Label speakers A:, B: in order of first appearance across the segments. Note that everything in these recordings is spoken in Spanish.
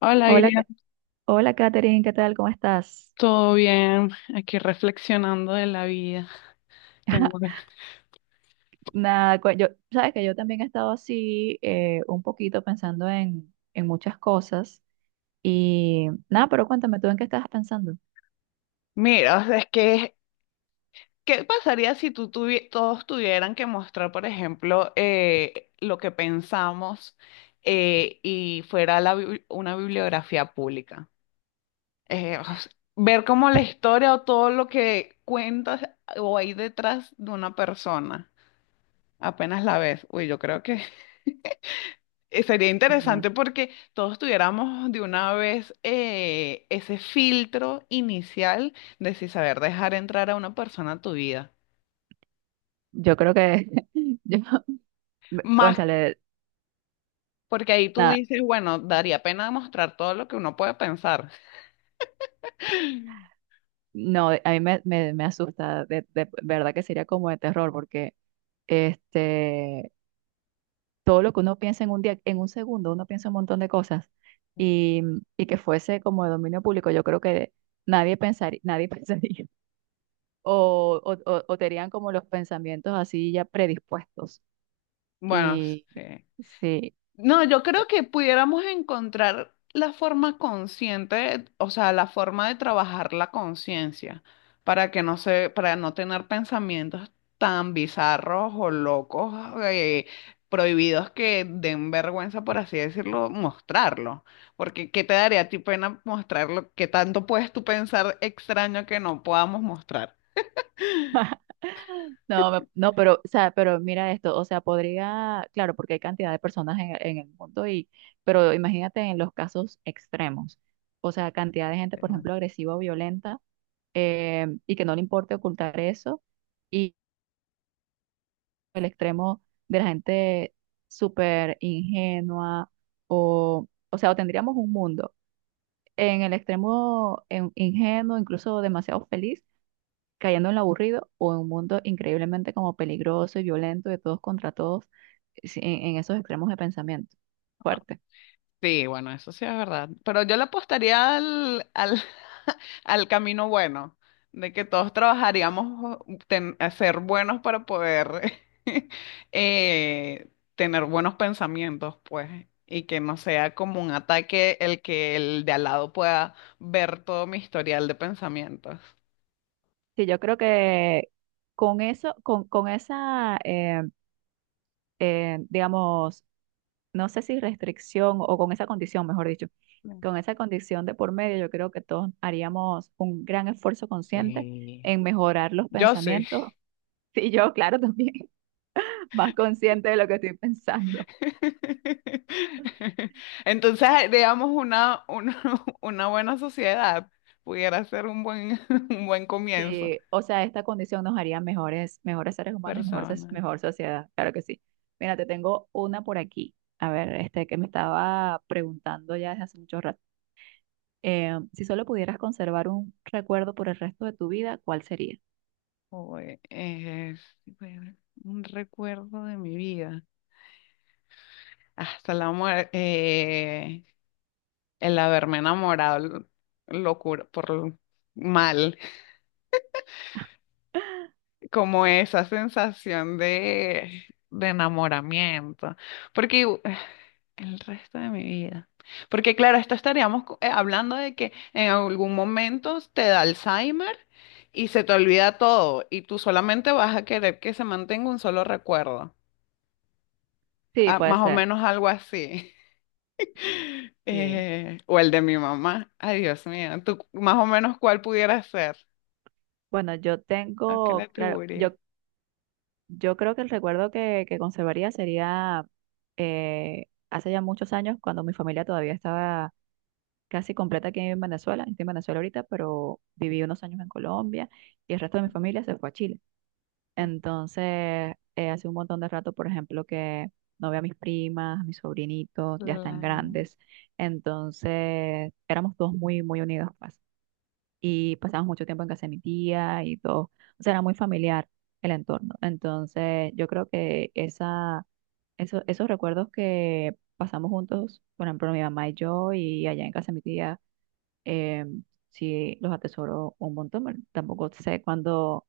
A: Hola,
B: Hola,
A: Iria,
B: Hola Katherine, ¿qué tal? ¿Cómo estás?
A: ¿todo bien? Aquí reflexionando de la vida. Tengo...
B: Nada, yo, sabes que yo también he estado así un poquito pensando en muchas cosas y nada, pero cuéntame tú en qué estabas pensando.
A: Mira, o sea, es que, ¿qué pasaría si todos tuvieran que mostrar, por ejemplo, lo que pensamos y fuera la una bibliografía pública? O sea, ver como la historia o todo lo que cuentas o hay detrás de una persona, apenas la ves. Uy, yo creo que sería
B: Nada,
A: interesante porque todos tuviéramos de una vez ese filtro inicial de si saber dejar entrar a una persona a tu vida.
B: yo creo que, yo,
A: Más
B: cónchale,
A: porque ahí tú
B: nada,
A: dices, bueno, daría pena mostrar todo lo que uno puede pensar.
B: no, a mí me asusta, de verdad que sería como de terror porque este, todo lo que uno piensa en un día, en un segundo, uno piensa un montón de cosas y, y que fuese como de dominio público, yo creo que nadie pensaría, nadie pensaría o tenían como los pensamientos así ya predispuestos.
A: Bueno,
B: Y
A: sí.
B: sí,
A: No, yo creo que pudiéramos encontrar la forma consciente, o sea, la forma de trabajar la conciencia para que no se, para no tener pensamientos tan bizarros o locos, eh, prohibidos que den vergüenza, por así decirlo, mostrarlo. Porque ¿qué te daría a ti pena mostrarlo? ¿Qué tanto puedes tú pensar extraño que no podamos mostrar?
B: no, no, pero, o sea, pero mira esto, o sea, podría, claro, porque hay cantidad de personas en el mundo y, pero imagínate en los casos extremos, o sea, cantidad de gente, por ejemplo, agresiva o violenta y que no le importe ocultar eso, el extremo de la gente súper ingenua o sea, o tendríamos un mundo en el extremo ingenuo, incluso demasiado feliz, cayendo en lo aburrido o en un mundo increíblemente como peligroso y violento de todos contra todos. Sí, en esos extremos de pensamiento. Fuerte.
A: Sí, bueno, eso sí es verdad. Pero yo le apostaría al al camino bueno, de que todos trabajaríamos a ser buenos para poder eh, tener buenos pensamientos, pues, y que no sea como un ataque el que el de al lado pueda ver todo mi historial de pensamientos.
B: Sí, yo creo que con eso, con esa, digamos, no sé si restricción o con esa condición, mejor dicho,
A: Mm.
B: con esa condición de por medio, yo creo que todos haríamos un gran esfuerzo consciente
A: Sí,
B: en mejorar los
A: yo sí.
B: pensamientos. Y yo, claro, también más consciente de lo que estoy pensando.
A: Entonces, digamos, una una buena sociedad pudiera ser un buen, un buen comienzo.
B: Sí, o sea, esta condición nos haría mejores, mejores seres humanos y mejor,
A: Persona.
B: mejor sociedad, claro que sí. Mira, te tengo una por aquí. A ver, este que me estaba preguntando ya desde hace mucho rato. Si solo pudieras conservar un recuerdo por el resto de tu vida, ¿cuál sería?
A: O, es, bueno, un recuerdo de mi vida. Hasta la muerte. El haberme locura, mal. Como esa sensación de enamoramiento. Porque. El resto de mi vida. Porque claro, esto estaríamos hablando de que en algún momento te da Alzheimer y se te olvida todo y tú solamente vas a querer que se mantenga un solo recuerdo.
B: Sí,
A: Ah,
B: puede
A: más o
B: ser.
A: menos algo así.
B: Sí.
A: O el de mi mamá. Ay, Dios mío. ¿Tú más o menos cuál pudiera ser?
B: Bueno, yo
A: ¿A qué le
B: tengo, claro,
A: atribuiría?
B: yo creo que el recuerdo que conservaría sería hace ya muchos años, cuando mi familia todavía estaba casi completa aquí en Venezuela. Estoy en Venezuela ahorita, pero viví unos años en Colombia y el resto de mi familia se fue a Chile. Entonces, hace un montón de rato, por ejemplo, que no veo a mis primas, a mis sobrinitos, ya están
A: Claro,
B: grandes. Entonces, éramos todos muy, muy unidos, pues, y pasamos mucho tiempo en casa de mi tía y todo. O sea, era muy familiar el entorno. Entonces, yo creo que esa, esos recuerdos que pasamos juntos, por ejemplo, mi mamá y yo, y allá en casa de mi tía, eh, sí los atesoro un montón. Bueno, tampoco sé cuándo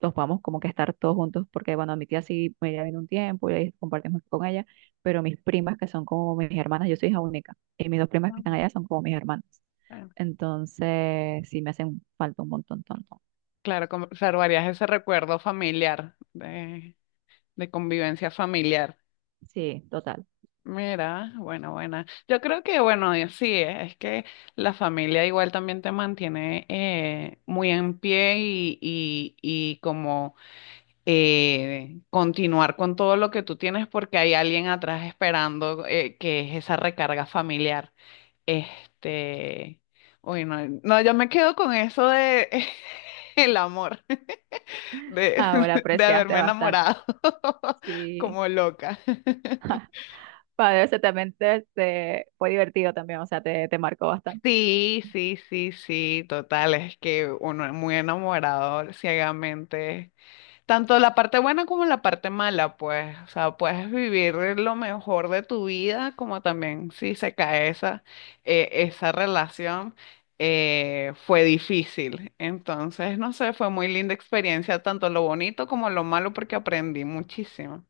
B: los vamos como que estar todos juntos, porque bueno, mi tía sí me viene un tiempo y ahí compartimos con ella, pero mis primas, que son como mis hermanas, yo soy hija única, y mis dos primas que están allá son como mis hermanas.
A: bueno,
B: Entonces, sí, me hacen falta un montón, tonto.
A: claro, conservarías ese recuerdo familiar, de convivencia familiar.
B: Sí, total.
A: Mira, bueno, buena. Yo creo que, bueno, y así es que la familia igual también te mantiene muy en pie y como continuar con todo lo que tú tienes porque hay alguien atrás esperando que es esa recarga familiar. Este, uy, no, no, yo me quedo con eso de el amor, de,
B: Ahora
A: de
B: apreciaste
A: haberme
B: bastante.
A: enamorado
B: Sí.
A: como loca.
B: Padre, ese también fue divertido también, o sea, te marcó bastante.
A: Sí, sí, sí, sí, total, es que uno es muy enamorado ciegamente, tanto la parte buena como la parte mala, pues, o sea, puedes vivir lo mejor de tu vida, como también si se cae esa, esa relación, fue difícil, entonces, no sé, fue muy linda experiencia, tanto lo bonito como lo malo, porque aprendí muchísimo.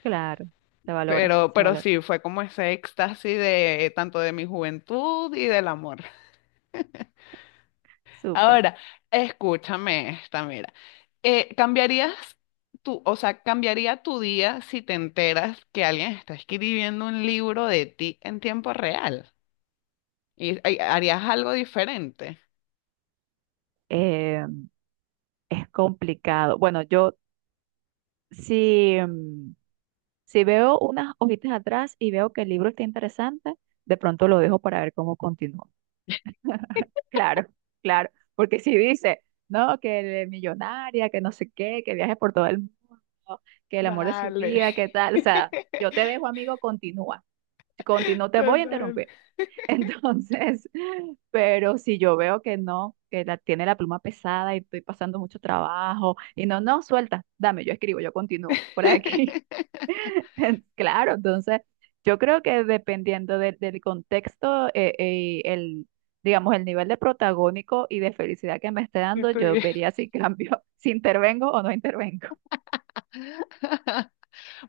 B: Claro, se valora, se
A: Pero
B: valora.
A: sí, fue como ese éxtasis de tanto de mi juventud y del amor.
B: Súper.
A: Ahora, escúchame esta, mira. ¿Cambiarías tu, o sea, cambiaría tu día si te enteras que alguien está escribiendo un libro de ti en tiempo real? Y harías algo diferente?
B: Eh, Es complicado. Bueno, yo si, mm, si veo unas hojitas atrás y veo que el libro está interesante, de pronto lo dejo para ver cómo continúa. Claro, claro. Porque si dice, no, que es millonaria, que no sé qué, que viaje por todo el mundo, que el amor de su
A: Dale,
B: vida, que tal. O sea, yo te dejo, amigo, continúa. Si continúo, te voy a
A: total.
B: interrumpir. Entonces, pero si yo veo que no, que la, tiene la pluma pesada y estoy pasando mucho trabajo, y no, no, suelta, dame, yo escribo, yo continúo por aquí. Claro, entonces, yo creo que dependiendo del contexto, el, digamos, el nivel de protagónico y de felicidad que me esté
A: Yo
B: dando, yo
A: estuviera.
B: vería si cambio, si intervengo o no intervengo.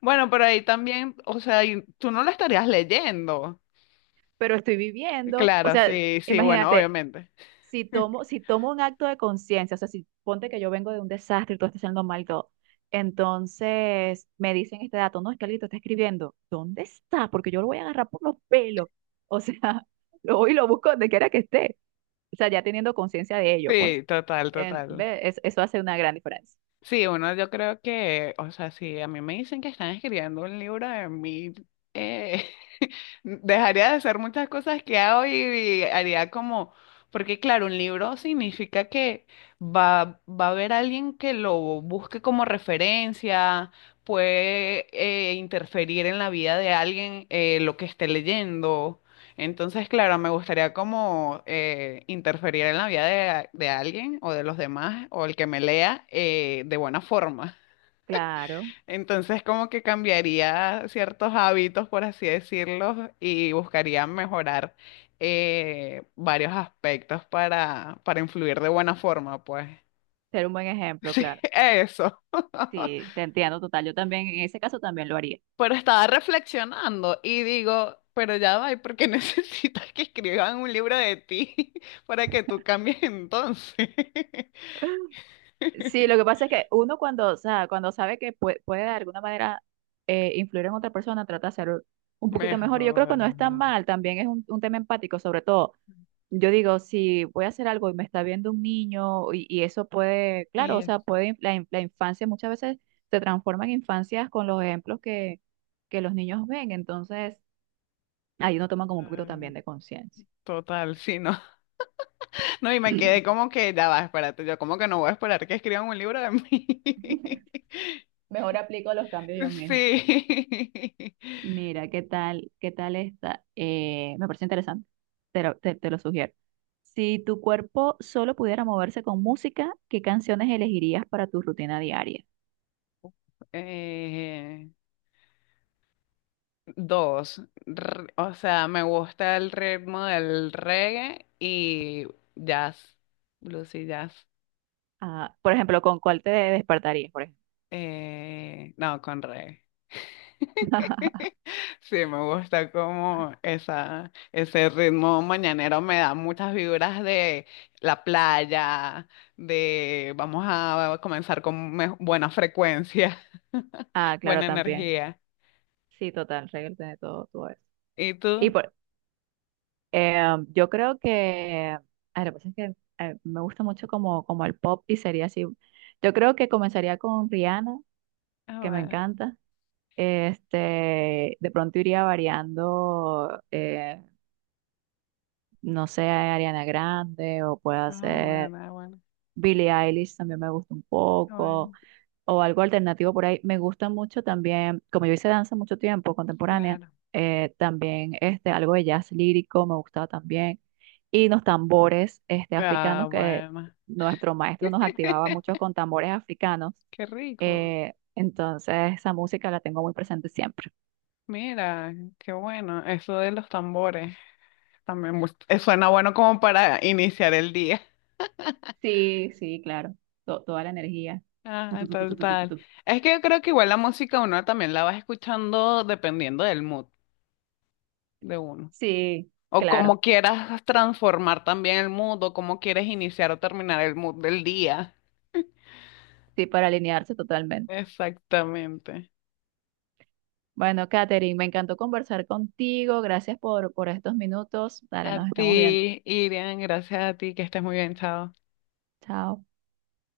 A: Bueno, pero ahí también, o sea, y tú no lo estarías leyendo.
B: Pero estoy viviendo, o
A: Claro,
B: sea,
A: sí, sí, bueno,
B: imagínate,
A: obviamente.
B: si tomo un acto de conciencia, o sea, si ponte que yo vengo de un desastre y todo está siendo mal y todo, entonces me dicen este dato, no, es que alguien te está escribiendo, ¿dónde está? Porque yo lo voy a agarrar por los pelos, o sea, lo voy y lo busco donde quiera que esté, o sea, ya teniendo conciencia de ello, pues,
A: Sí, total,
B: en,
A: total.
B: ve, eso hace una gran diferencia.
A: Sí, bueno, yo creo que, o sea, si a mí me dicen que están escribiendo un libro de mí, dejaría de hacer muchas cosas que hago y haría como, porque claro, un libro significa que va a haber alguien que lo busque como referencia, puede interferir en la vida de alguien lo que esté leyendo. Entonces, claro, me gustaría como interferir en la vida de alguien o de los demás o el que me lea de buena forma.
B: Claro,
A: Entonces, como que cambiaría ciertos hábitos, por así decirlo, y buscaría mejorar varios aspectos para influir de buena forma, pues.
B: ser un buen ejemplo,
A: Sí,
B: claro.
A: eso.
B: Sí, te entiendo total, yo también, en ese caso también lo haría.
A: Pero estaba reflexionando y digo, pero ya va, ¿y por qué necesitas que escriban un libro de ti para que tú cambies entonces?
B: Sí, lo que pasa es que uno cuando, o sea, cuando sabe que puede, de alguna manera influir en otra persona, trata de ser un poquito mejor. Y yo creo que
A: Mejor.
B: no es tan mal, también es un tema empático, sobre todo. Yo digo, si voy a hacer algo y me está viendo un niño y eso puede, claro, o
A: Eso.
B: sea, puede, la, la infancia muchas veces se transforma en infancias con los ejemplos que los niños ven, entonces ahí uno toma como un poquito también de conciencia.
A: Total, sí, no. No, y me quedé como que, ya va, espérate, yo como que no voy a esperar que escriban un libro de mí.
B: Mejor aplico los cambios yo misma.
A: Sí.
B: Mira, ¿qué tal? ¿Qué tal esta? Me parece interesante. Te lo sugiero. Si tu cuerpo solo pudiera moverse con música, ¿qué canciones elegirías para tu rutina diaria?
A: Eh, Dos, o sea, me gusta el ritmo del reggae y jazz, blues y jazz.
B: Ah, por ejemplo, ¿con cuál te despertarías, por ejemplo?
A: No, con reggae. Sí, me gusta como esa, ese ritmo mañanero me da muchas vibras de la playa, de vamos a comenzar con buena frecuencia,
B: Ah, claro,
A: buena
B: también.
A: energía.
B: Sí, total, reírte de todo, todo eso.
A: ¿Y
B: Y
A: tú?
B: por, eh, yo creo que, ah, lo que pasa es que me gusta mucho como, como el pop y sería así. Yo creo que comenzaría con Rihanna,
A: Ah,
B: que me
A: bueno,
B: encanta. Este, de pronto iría variando, no sé, Ariana Grande o puede
A: ah,
B: ser
A: bueno, ah, bueno,
B: Billie Eilish, también me gusta un
A: ah,
B: poco,
A: bueno,
B: o algo alternativo por ahí. Me gusta mucho también, como yo hice danza mucho tiempo, contemporánea,
A: claro.
B: también este, algo de jazz lírico me gustaba también. Y los tambores este, africanos
A: Ah,
B: que
A: bueno.
B: nuestro maestro nos activaba mucho con tambores africanos.
A: Qué rico.
B: Eh, entonces esa música la tengo muy presente siempre.
A: Mira, qué bueno. Eso de los tambores también suena bueno como para iniciar el día.
B: Sí, sí, claro. Toda la energía. Tu,
A: Ah,
B: tu, tu, tu,
A: tal,
B: tu, tu, tu, tu,
A: tal.
B: tu.
A: Es que yo creo que igual la música uno también la vas escuchando dependiendo del mood de uno.
B: Sí,
A: O
B: claro.
A: cómo quieras transformar también el mood, o cómo quieres iniciar o terminar el mood del día.
B: Sí, para alinearse totalmente.
A: Exactamente.
B: Bueno, Katherine, me encantó conversar contigo. Gracias por estos minutos. Dale,
A: A
B: nos estamos viendo.
A: ti, Irian, gracias a ti, que estés muy bien, chao.
B: Chao.